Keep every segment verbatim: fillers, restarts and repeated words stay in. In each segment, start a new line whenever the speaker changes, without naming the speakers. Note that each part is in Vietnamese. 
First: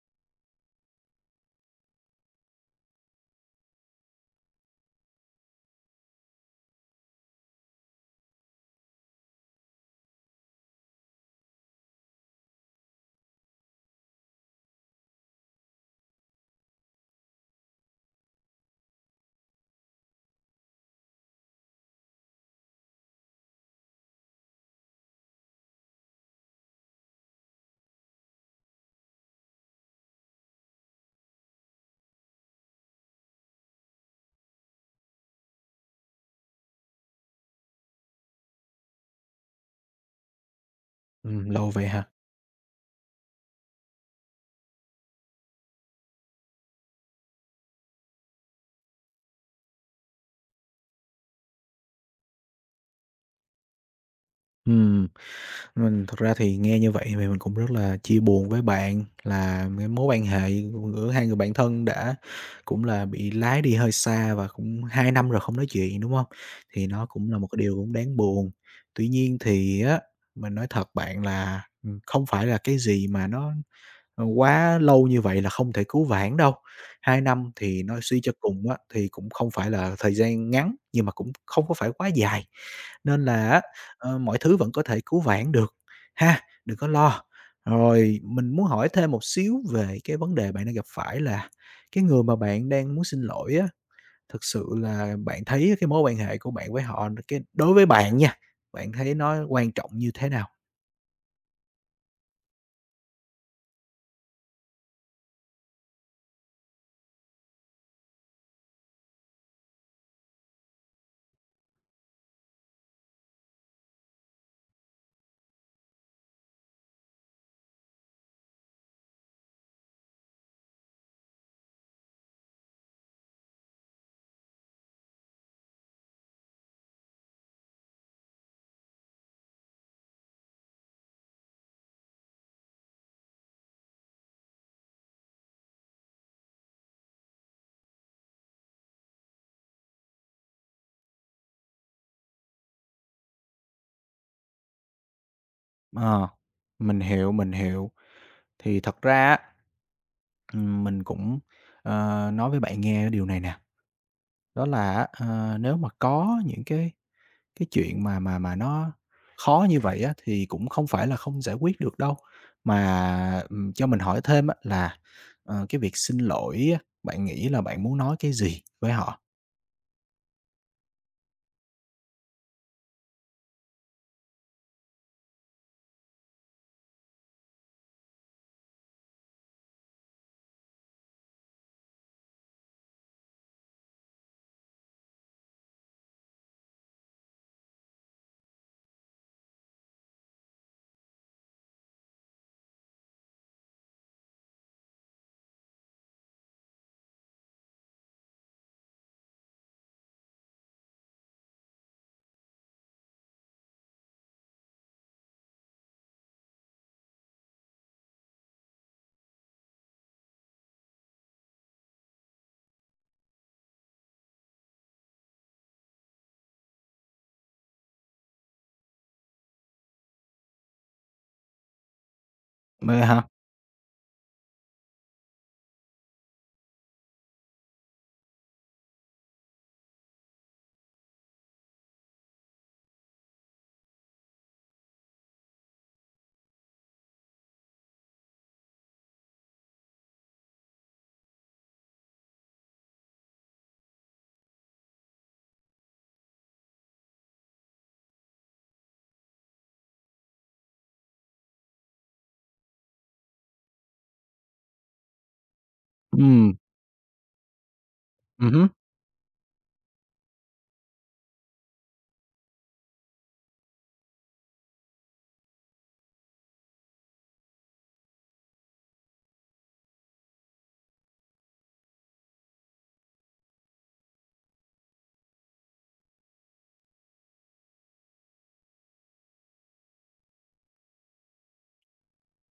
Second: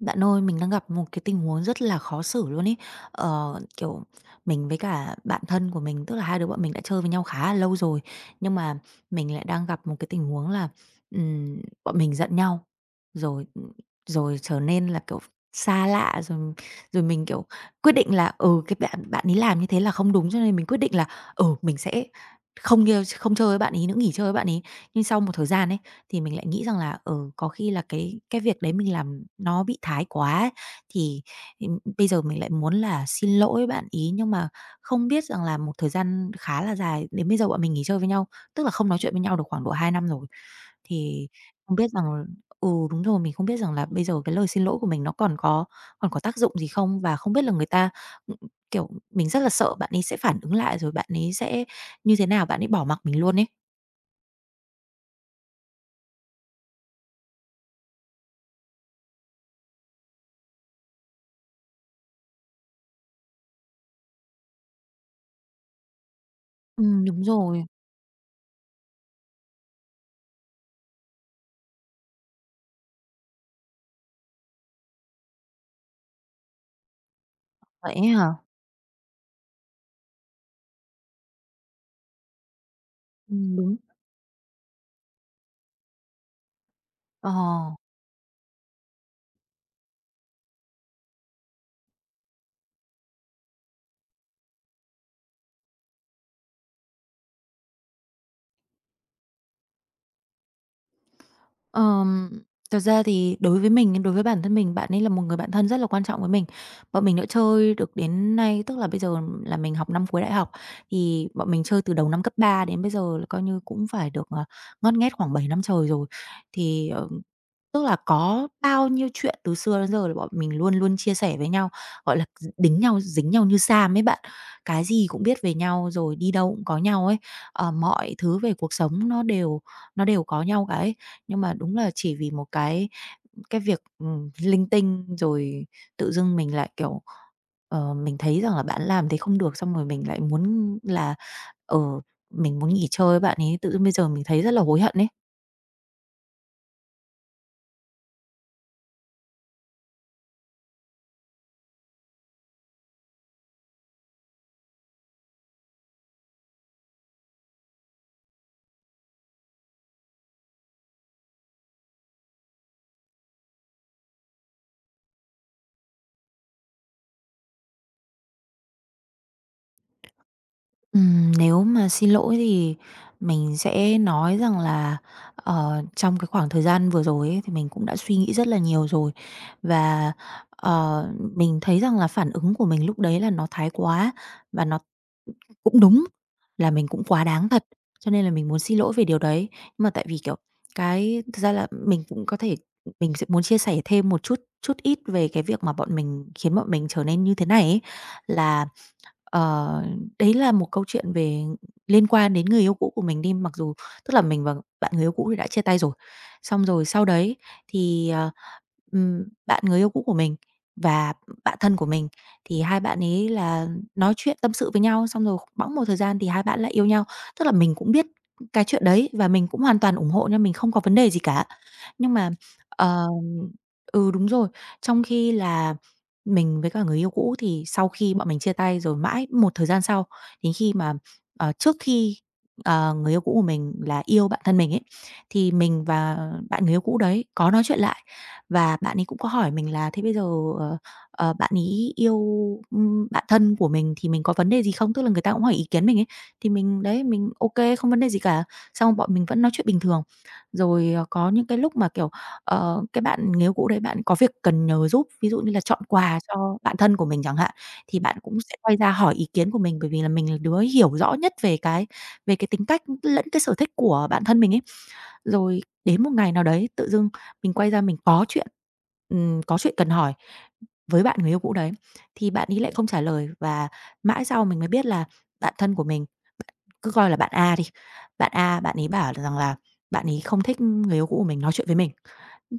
Bạn ơi, mình đang gặp một cái tình huống rất là khó xử luôn ấy. Ờ, kiểu, mình với cả bạn thân của mình, tức là hai đứa bọn mình đã chơi với nhau khá là lâu rồi, nhưng mà mình lại đang gặp một cái tình huống là, ừm, bọn mình giận nhau, rồi, rồi trở nên là, kiểu, xa lạ, rồi rồi mình, kiểu, quyết định là, ừ, cái bạn bạn ấy làm như thế là không đúng, cho nên mình quyết định là, ừ, mình sẽ không nhêu không chơi với bạn ấy nữa, nghỉ chơi với bạn ấy. Nhưng sau một thời gian ấy, thì mình lại nghĩ rằng là, ừ, có khi là cái cái việc đấy mình làm nó bị thái quá ấy, thì, ừm, bây giờ mình lại muốn là xin lỗi bạn ý, nhưng mà không biết rằng là một thời gian khá là dài, đến bây giờ bọn mình nghỉ chơi với nhau, tức là không nói chuyện với nhau được khoảng độ hai năm rồi. Thì
Ừm, lâu
không
vậy
biết
hả?
rằng Ừ, đúng rồi, mình không biết rằng là bây giờ cái lời xin lỗi của mình nó còn có còn có tác dụng gì không? Và không biết là người ta, ừ, kiểu, mình rất là sợ bạn ấy sẽ phản ứng lại, rồi bạn ấy sẽ như thế nào? Bạn ấy bỏ mặc mình luôn ấy.
Ừm, mình thật ra thì nghe như vậy thì mình cũng rất là chia buồn với bạn là cái mối quan hệ giữa hai người bạn thân đã cũng là bị lái đi hơi xa và cũng hai năm rồi không nói chuyện, đúng không? Thì
Ừm,
nó
đúng
cũng là một cái
rồi.
điều cũng đáng buồn. Tuy nhiên thì á, mình nói thật bạn là, ừm, không phải là cái gì mà nó Ờ, quá lâu như vậy là không thể cứu vãn đâu. Hai năm thì
Vậy
nói
ấy
suy cho
hả?
cùng á, thì cũng không phải là thời gian ngắn, nhưng mà cũng không có phải quá dài, nên là
Ừm,
á,
đúng.
ờ, mọi thứ vẫn có thể cứu vãn được ha, đừng có lo.
Ờ,
Rồi mình muốn hỏi thêm một xíu về cái vấn đề bạn đang gặp phải là cái người mà bạn đang muốn xin lỗi á, thực sự là bạn thấy cái mối quan hệ của bạn với họ cái đối với bạn nha, bạn thấy nó quan trọng như thế nào?
ờm, Thật ra thì đối với mình, đối với bản thân mình, bạn ấy là một người bạn thân rất là quan trọng với mình. Bọn mình đã chơi được đến nay, tức là bây giờ là mình học năm cuối đại học, thì bọn mình chơi từ đầu năm cấp ba đến bây giờ là coi như cũng phải được, ờ, ngót nghét khoảng bảy năm trời rồi. Thì, ờ tức là có bao nhiêu chuyện từ xưa đến giờ là bọn mình luôn luôn chia sẻ với nhau, gọi là, đính nhau dính nhau như sam ấy bạn. Cái gì cũng biết về nhau, rồi đi đâu cũng có nhau ấy, ờ, mọi thứ về cuộc sống nó đều nó đều có nhau cả ấy. Nhưng mà đúng là chỉ vì một cái cái việc, ừm, linh tinh rồi tự dưng mình lại, kiểu, ờ, mình thấy rằng là bạn làm thế không được, xong rồi mình lại muốn là, ờ, mình muốn nghỉ chơi với bạn ấy, tự dưng bây giờ mình thấy rất là hối hận ấy.
Ờ. Ờ, mình hiểu, mình hiểu. Thì thật ra á, ừm, mình cũng, ờ, nói với bạn nghe điều này nè, đó là á, ờ, nếu mà có những cái cái chuyện mà mà mà nó khó như vậy á, thì cũng không phải là không giải quyết được đâu. Mà, ừm, cho mình hỏi thêm á là, ờ, cái việc xin lỗi á, bạn nghĩ là bạn muốn nói cái gì với họ?
Ừm, nếu mà xin lỗi thì mình sẽ nói rằng là, ờ, trong cái khoảng thời gian vừa rồi ấy, thì mình cũng đã suy nghĩ rất là nhiều rồi. Và, ờ, mình thấy rằng là phản ứng của mình lúc đấy là nó thái quá và nó cũng đúng, là mình cũng quá đáng thật, cho nên là mình muốn xin lỗi về điều đấy. Nhưng mà tại vì, kiểu, cái thực ra là mình cũng có thể mình sẽ muốn chia sẻ thêm một chút chút ít về cái việc mà bọn mình khiến bọn mình trở nên như thế này ấy, là Ờ, đấy là một câu chuyện về liên quan đến người yêu cũ của mình đi, mặc dù tức là mình và bạn người yêu cũ thì đã chia tay rồi. Xong rồi sau đấy thì, ờ, ừm, bạn người yêu cũ của mình và bạn thân của mình thì hai bạn ấy là nói chuyện tâm sự với nhau, xong rồi bẵng một thời gian thì hai bạn lại yêu nhau. Tức là mình cũng biết cái chuyện đấy và mình cũng hoàn toàn ủng hộ nha, mình không có vấn đề gì cả. Nhưng mà,
Vậy
ờ
hả?
ừ, đúng rồi, trong khi là mình với cả người yêu cũ thì sau khi bọn mình chia tay rồi mãi một thời gian sau, đến khi mà, ờ, trước khi, ờ, người yêu cũ của mình là yêu bạn thân mình ấy, thì mình và bạn người yêu cũ đấy có nói chuyện lại và bạn ấy cũng có hỏi mình là "Thế bây giờ, ờ, ờ, bạn ấy yêu, ưm, bạn thân của mình thì mình có vấn đề gì không?" Tức là người ta cũng hỏi ý kiến mình ấy, thì mình đấy, mình ok không vấn đề gì cả, xong bọn mình vẫn nói chuyện bình thường. Rồi, ờ, có những cái lúc mà, kiểu Ờ, cái bạn người yêu cũ đấy bạn có việc cần nhờ giúp, ví dụ như là chọn quà cho
Ừm,
bạn thân của mình chẳng hạn, thì bạn cũng sẽ
ừm
quay ra hỏi ý kiến của mình, bởi vì là mình là đứa hiểu rõ nhất về cái về cái tính cách lẫn cái sở thích của bạn thân mình ấy. Rồi đến một ngày nào đấy tự dưng mình quay ra mình có chuyện, ừm, có chuyện cần hỏi với bạn người yêu cũ đấy, thì bạn ấy lại không trả lời và mãi sau mình mới biết là bạn thân của mình, cứ coi là bạn A đi, bạn A bạn ấy bảo rằng là bạn ấy không thích người yêu cũ của mình nói chuyện với mình.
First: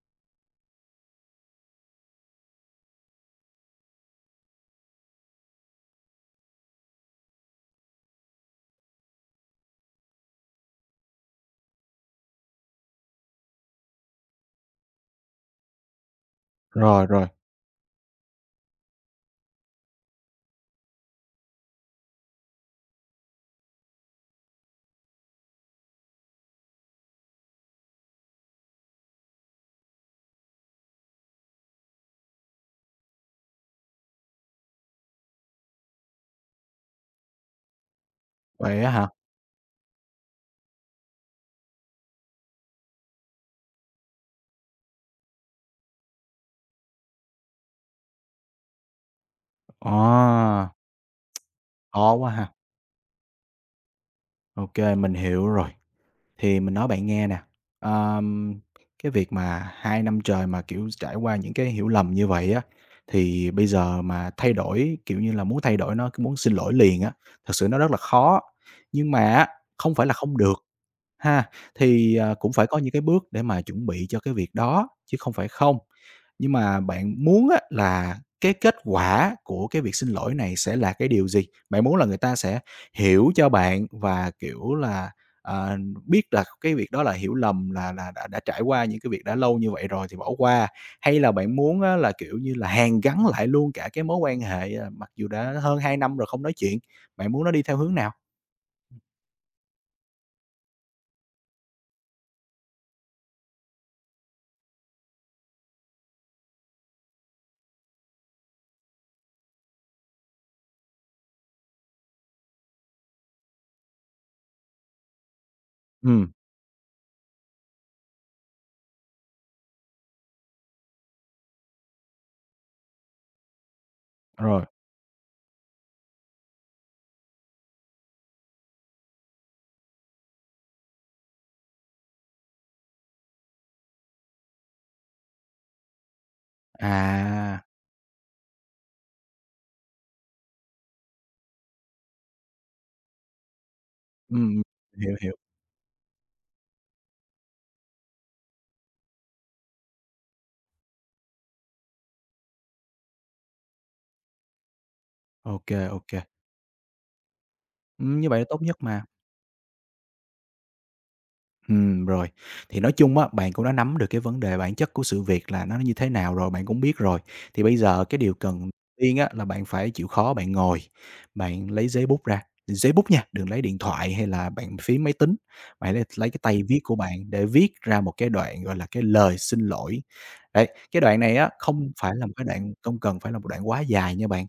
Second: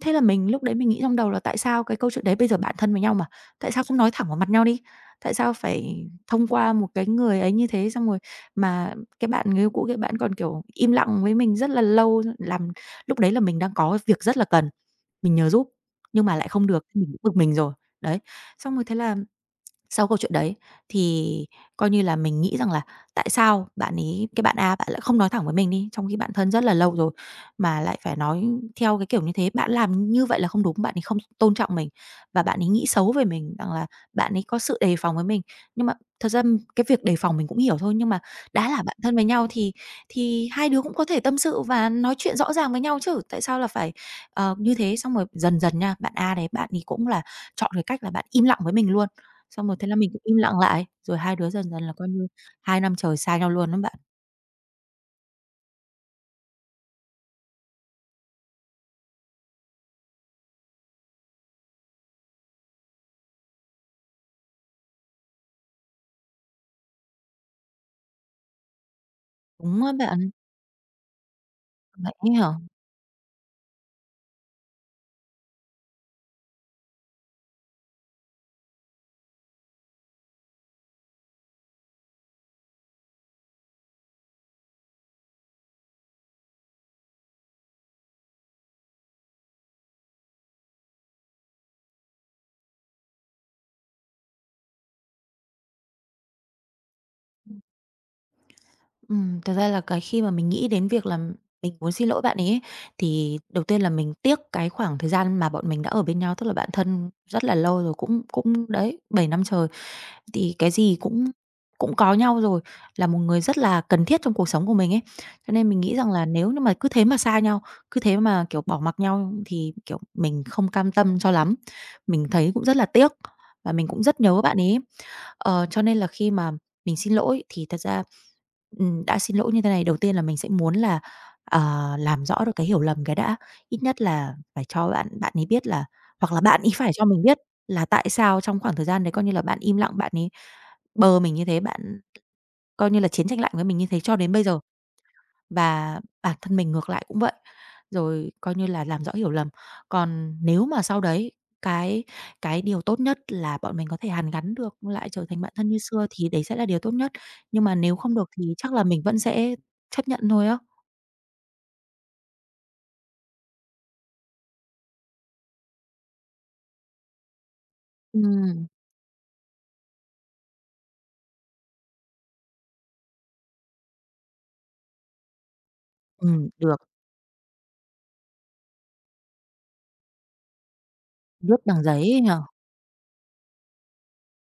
Thế là mình lúc đấy mình nghĩ trong đầu là tại sao cái câu chuyện đấy bây giờ bạn thân với nhau mà, tại sao không nói thẳng vào mặt nhau đi? Tại sao phải thông qua một cái người ấy như thế, xong rồi mà cái bạn người yêu cũ cái bạn còn, kiểu, im lặng với mình rất là lâu, làm lúc đấy là mình đang có việc rất là cần, mình nhờ giúp, nhưng mà lại không được, mình
rồi,
cũng
rồi,
bực mình rồi. Đấy, xong rồi thế là sau câu chuyện đấy thì coi như là mình nghĩ rằng là tại sao bạn ấy cái bạn A bạn lại không nói thẳng với mình đi, trong khi bạn thân rất là lâu rồi, mà lại phải nói theo cái kiểu như thế. Bạn làm như vậy là không đúng, bạn ấy không tôn trọng mình và bạn ấy nghĩ xấu về mình, rằng là bạn ấy có sự đề phòng với mình. Nhưng mà thật ra cái việc đề phòng mình cũng hiểu thôi, nhưng mà đã là
vậy á
bạn
hả?
thân với nhau thì thì hai đứa cũng có thể tâm sự và nói chuyện rõ ràng với nhau chứ, tại sao là phải, ờ, như thế? Xong rồi dần dần nha, bạn A đấy bạn ấy cũng là chọn cái cách là bạn im lặng với mình luôn. Xong rồi thế là mình cũng im lặng
À,
lại, rồi hai đứa dần dần là coi
khó
như
quá ha.
hai năm trời xa nhau luôn đó bạn.
ô kê, mình hiểu rồi. Thì mình nói bạn nghe nè, ờm, cái việc mà hai năm trời mà, kiểu, trải qua những cái hiểu lầm như vậy á, thì bây giờ mà thay đổi, kiểu như là, muốn thay đổi nó, cứ muốn xin lỗi liền á, thật sự nó rất là khó. Nhưng mà á,
Đúng á
không phải là
bạn,
không được, ha,
bạn
thì,
ấy
à,
hả?
cũng phải có những cái bước để mà chuẩn bị cho cái việc đó, chứ không phải không. Nhưng mà bạn muốn á là cái kết quả của cái việc xin lỗi này sẽ là cái điều gì? Bạn muốn là người ta sẽ hiểu cho bạn và, kiểu là, ờ, biết là cái việc đó là hiểu lầm, là là đã đã trải qua những cái việc đã lâu như vậy rồi thì bỏ qua, hay là bạn muốn á là, kiểu như là, hàn gắn lại luôn cả cái mối quan hệ, à, mặc dù đã hơn hai năm rồi không nói chuyện? Bạn muốn nó đi theo hướng nào?
Ừm, thật ra là cái khi mà mình nghĩ đến việc là mình muốn xin lỗi bạn ấy ấy, thì đầu tiên là mình tiếc cái khoảng thời gian mà bọn mình đã ở bên nhau, tức là bạn thân rất là lâu rồi, cũng cũng đấy, bảy năm trời. Thì cái gì cũng cũng có nhau rồi, là một người rất là cần thiết trong cuộc sống của mình ấy. Cho nên mình nghĩ rằng là
Ừ
nếu như mà cứ thế mà xa nhau, cứ thế mà, kiểu, bỏ mặc nhau thì, kiểu, mình không cam tâm cho lắm. Mình thấy cũng rất là tiếc và mình cũng rất nhớ bạn
rồi,
ấy. Ờ, cho nên là khi mà mình xin lỗi thì thật ra, ừm, đã xin lỗi như thế này, đầu tiên là mình sẽ muốn là, ờ, làm rõ được cái hiểu lầm cái đã, ít nhất là phải cho bạn bạn ấy biết là hoặc là bạn ấy phải cho mình biết
à.
là tại sao trong khoảng thời gian đấy, coi như là, bạn im lặng, bạn ấy Bờ mình như thế, bạn coi như là chiến tranh lạnh với mình như thế cho đến bây giờ,
Ừm, hiểu, hiểu.
và bản thân mình ngược lại cũng vậy, rồi coi như là làm rõ hiểu lầm. Còn nếu mà sau đấy cái cái điều tốt nhất là bọn mình có thể hàn gắn được, lại trở thành bạn thân
OK,
như xưa
OK.
thì đấy sẽ là điều tốt nhất, nhưng mà nếu không
Ừm, như
được
vậy là
thì
tốt
chắc
nhất
là mình
mà.
vẫn sẽ chấp nhận thôi á.
Ừm, rồi. Thì nói chung á, bạn cũng đã nắm được cái vấn đề bản chất của sự việc là nó như thế nào rồi, bạn cũng biết rồi. Thì bây giờ cái điều
Ừm.
cần tiên á, là bạn phải chịu khó bạn ngồi, bạn lấy giấy bút ra, giấy bút nha, đừng lấy điện thoại hay là bàn phím máy tính. Bạn lấy lấy cái
Ừm,
tay
được,
viết của bạn để viết ra một cái đoạn, gọi là, cái lời xin lỗi. Đấy, cái đoạn này á,
viết bằng
không
giấy
phải
ấy
là một
nhỉ?
cái đoạn không cần phải là một đoạn quá dài nha bạn.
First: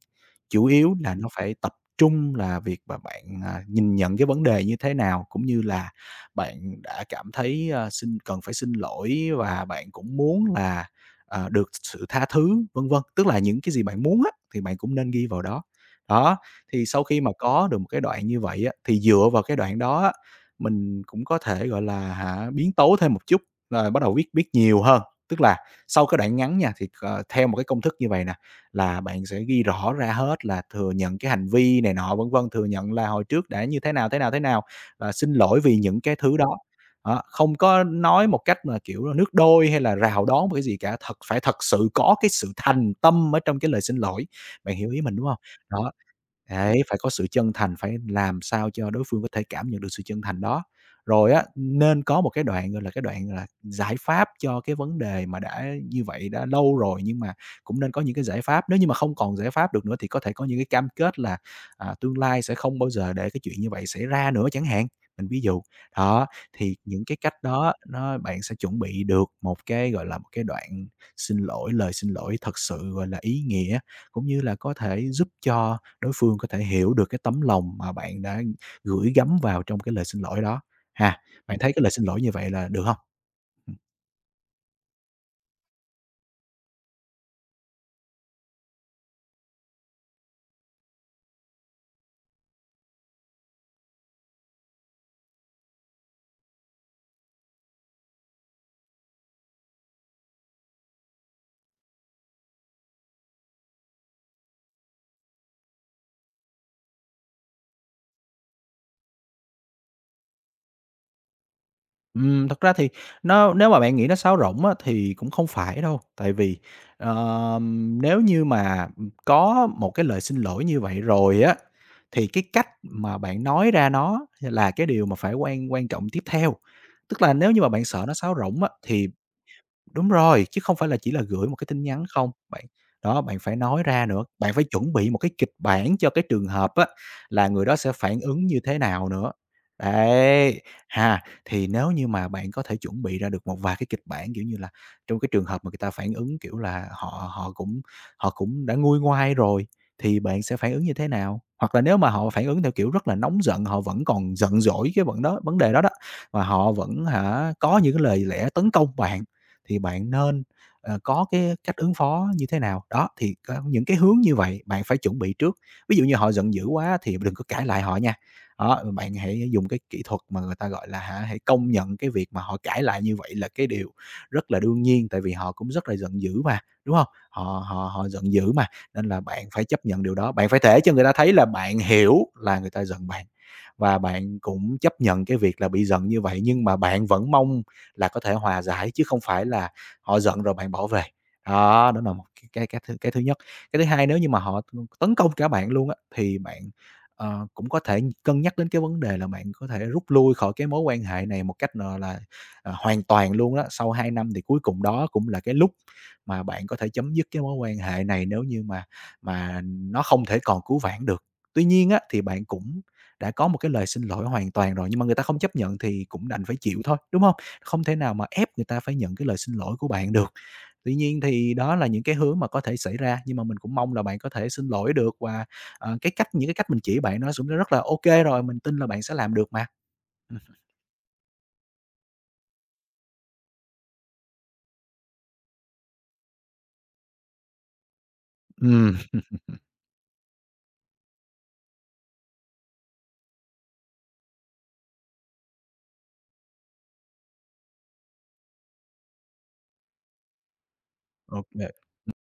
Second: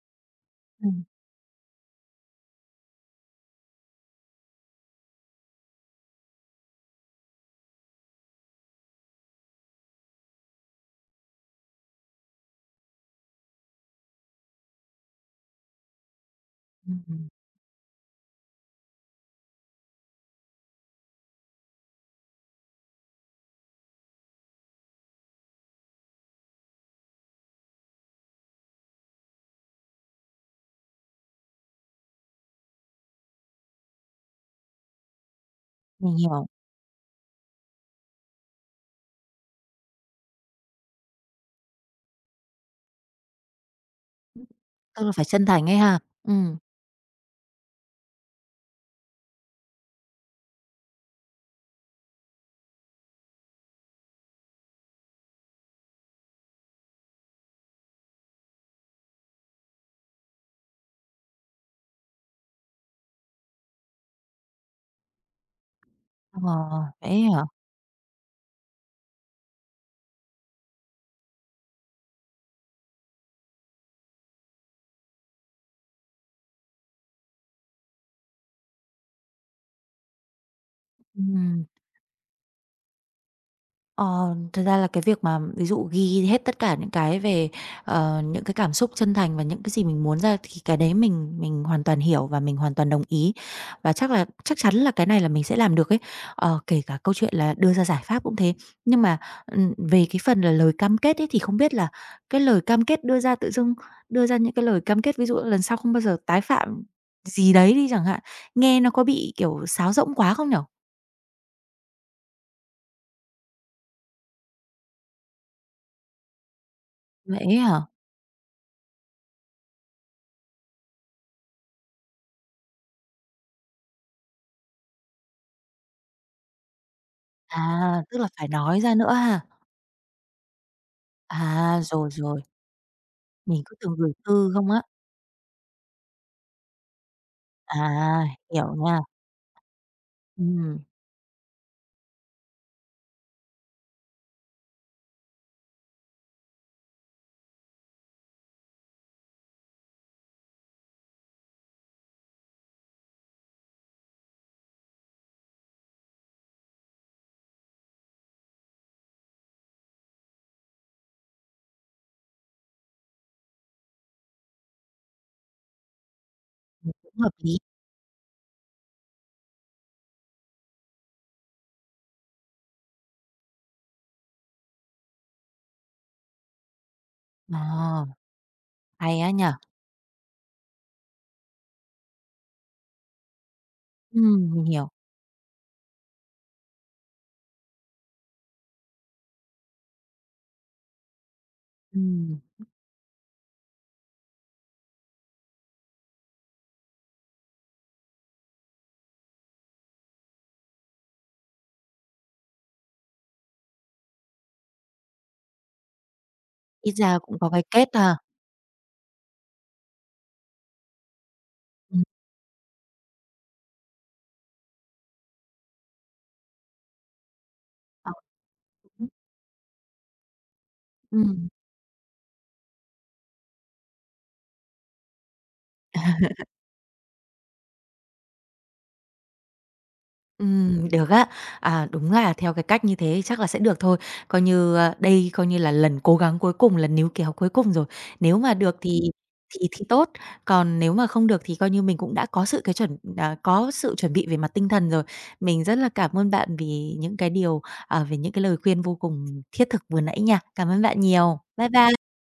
Chủ yếu
Ừm.
là nó phải tập trung là việc mà bạn, à, nhìn nhận cái vấn đề như thế nào, cũng như là bạn bạn đã cảm thấy, ờ, xin cần phải xin lỗi và bạn cũng muốn là, ờ, được sự tha thứ, vân vân. Tức là những cái gì bạn muốn á, thì bạn cũng nên ghi vào đó. Đó, thì sau khi
Ừm,
mà có được một cái đoạn như vậy á, thì dựa vào cái đoạn đó á, mình cũng có thể, gọi là, hả, biến tấu thêm một chút, là bắt đầu viết viết nhiều hơn. Tức là sau cái đoạn ngắn nha, thì, ờ, theo một cái công thức như vậy nè, là bạn sẽ ghi rõ ra hết là thừa nhận cái hành vi này nọ, vân vân, thừa nhận là hồi trước đã như thế nào, thế nào, thế nào, ờ, xin lỗi vì những
mình
cái thứ
hiểu,
đó. Đó, không có nói một cách mà, kiểu, là nước đôi hay là rào đón một cái gì cả, thật phải thật sự có cái sự thành tâm ở trong cái lời xin lỗi. Bạn hiểu ý
tức là
mình,
phải
đúng không?
chân thành ấy
Đó,
ha? Ừm,
đấy, phải có sự chân thành, phải làm sao cho đối phương có thể cảm nhận được sự chân thành đó. Rồi á, nên có một cái đoạn, gọi là, cái đoạn, là, giải pháp cho cái vấn đề mà đã như vậy đã lâu rồi, nhưng mà cũng nên có những cái giải pháp. Nếu như mà không còn giải pháp được nữa thì có thể có những cái cam kết là, à, tương lai sẽ không bao giờ để cái chuyện như vậy xảy ra nữa chẳng hạn, mình ví dụ. Đó,
ờ,
thì những
vậy
cái
ấy
cách
hả?
đó nó bạn sẽ chuẩn bị được một cái, gọi là, một cái đoạn xin lỗi, lời xin lỗi thật sự, gọi là, ý nghĩa, cũng như là có thể giúp cho đối phương có thể hiểu được cái tấm lòng mà bạn đã gửi gắm vào trong cái lời xin lỗi đó. Ha, bạn
Ừm.
thấy cái lời xin lỗi như vậy là được không?
Ờ, Thật ra là cái việc mà ví dụ ghi hết tất cả những cái về, ờ, những cái cảm xúc chân thành và những cái gì mình muốn ra thì cái đấy mình mình hoàn toàn hiểu và mình hoàn toàn đồng ý. Và chắc là chắc chắn là cái này là mình sẽ làm được ấy. Ờ, kể cả câu chuyện là đưa ra giải pháp cũng thế. Nhưng mà, ừm, về cái phần là lời cam kết ấy thì không biết là cái lời cam kết đưa ra tự dưng đưa ra những cái lời cam kết ví dụ lần sau không bao giờ tái phạm gì đấy đi chẳng hạn, nghe nó có bị, kiểu, sáo rỗng quá không nhở
Ừm, thật ra thì nó nếu mà bạn nghĩ nó sáo rỗng á, thì cũng không phải đâu, tại vì,
Vậy ấy hả?
ờm, nếu như mà, có một cái lời xin lỗi như vậy rồi á, thì cái cách mà bạn nói ra nó là cái điều mà phải quan quan trọng tiếp theo. Tức là nếu như mà bạn
À,
sợ nó
tức là
sáo
phải
rỗng á,
nói ra
thì.
nữa ha?
Đúng rồi, chứ không phải là chỉ là gửi một cái
À,
tin nhắn
rồi,
không,
rồi,
bạn đó, bạn phải
mình cứ
nói
tưởng
ra
gửi
nữa,
thư
bạn phải
không á.
chuẩn bị một cái kịch bản cho cái trường hợp á, là người đó sẽ phản
À,
ứng như
hiểu
thế
nha.
nào nữa. Đấy,
Ừm,
ha, thì nếu như mà bạn có thể chuẩn bị ra được một vài cái kịch bản, kiểu như là, trong cái trường hợp mà người ta phản ứng, kiểu là, họ họ cũng họ cũng đã nguôi ngoai rồi, thì bạn sẽ phản ứng như thế nào? Hoặc là nếu mà họ phản ứng theo kiểu rất là nóng giận, họ vẫn còn giận dỗi cái vấn đó vấn đề đó đó, và họ vẫn hả, có những cái lời lẽ tấn công bạn thì bạn nên, ờ, có cái cách ứng phó như thế nào. Đó, thì có những cái hướng như vậy bạn phải chuẩn bị trước. Ví dụ như họ giận dữ
ừm,
quá
cũng
thì
hợp
đừng có
lý.
cãi lại họ nha. Đó, bạn hãy dùng cái kỹ thuật mà người ta, gọi là, hả, hãy công nhận cái việc mà họ cãi lại như vậy là cái điều rất là đương nhiên, tại vì họ cũng rất là giận dữ mà, đúng không? Họ họ
Ờ,
họ giận dữ mà, nên
hay
là
á
bạn
nhỉ?
phải chấp nhận điều đó. Bạn phải thể cho người ta thấy là bạn hiểu là người ta giận bạn và bạn
Ừm, mình
cũng
hiểu.
chấp nhận cái việc là bị giận như vậy, nhưng mà bạn vẫn mong là có thể hòa giải chứ không phải là họ giận rồi bạn bỏ về. Đó, đó là một
Ừm,
cái cái cái thứ cái thứ nhất. Cái thứ hai nếu như mà họ tấn công cả bạn luôn á, thì bạn, ờ, cũng có thể cân nhắc đến cái vấn đề là bạn có thể rút lui khỏi cái mối quan hệ này một cách, gọi là, ờ, hoàn toàn luôn đó. Sau hai năm thì cuối cùng đó cũng là cái lúc mà bạn có thể
ít
chấm
ra
dứt
cũng
cái
có
mối
cái
quan
kết
hệ
ha.
này nếu như mà mà nó không thể còn cứu vãn được. Tuy nhiên á,
Ừm,
thì bạn cũng đã có một cái lời xin lỗi hoàn toàn rồi, nhưng mà người ta không chấp nhận thì cũng đành phải chịu thôi, đúng không? Không thể
ờ,
nào mà ép người ta phải
đúng.
nhận cái lời xin lỗi của bạn được. Tuy nhiên
Ừm.
thì đó là những cái hướng mà có thể xảy ra, nhưng mà mình cũng mong là bạn có thể xin lỗi được và, ờ, cái cách những cái cách mình chỉ bạn nó cũng đã rất là ô kê rồi, mình tin là bạn sẽ làm được mà. Ừm.
Ừm, được á. À, đúng là theo cái cách như thế chắc là sẽ được thôi. Coi như, a, đây coi như là lần cố gắng cuối cùng, lần níu kéo cuối cùng rồi. Nếu mà được thì thì thì tốt, còn nếu mà không được thì coi như mình cũng đã có sự cái chuẩn à, có sự chuẩn bị về mặt tinh thần rồi. Mình rất là cảm ơn bạn vì những cái điều, à, về những cái lời khuyên vô cùng thiết thực vừa nãy nha. Cảm ơn bạn nhiều.
ô kê.
Bye bye.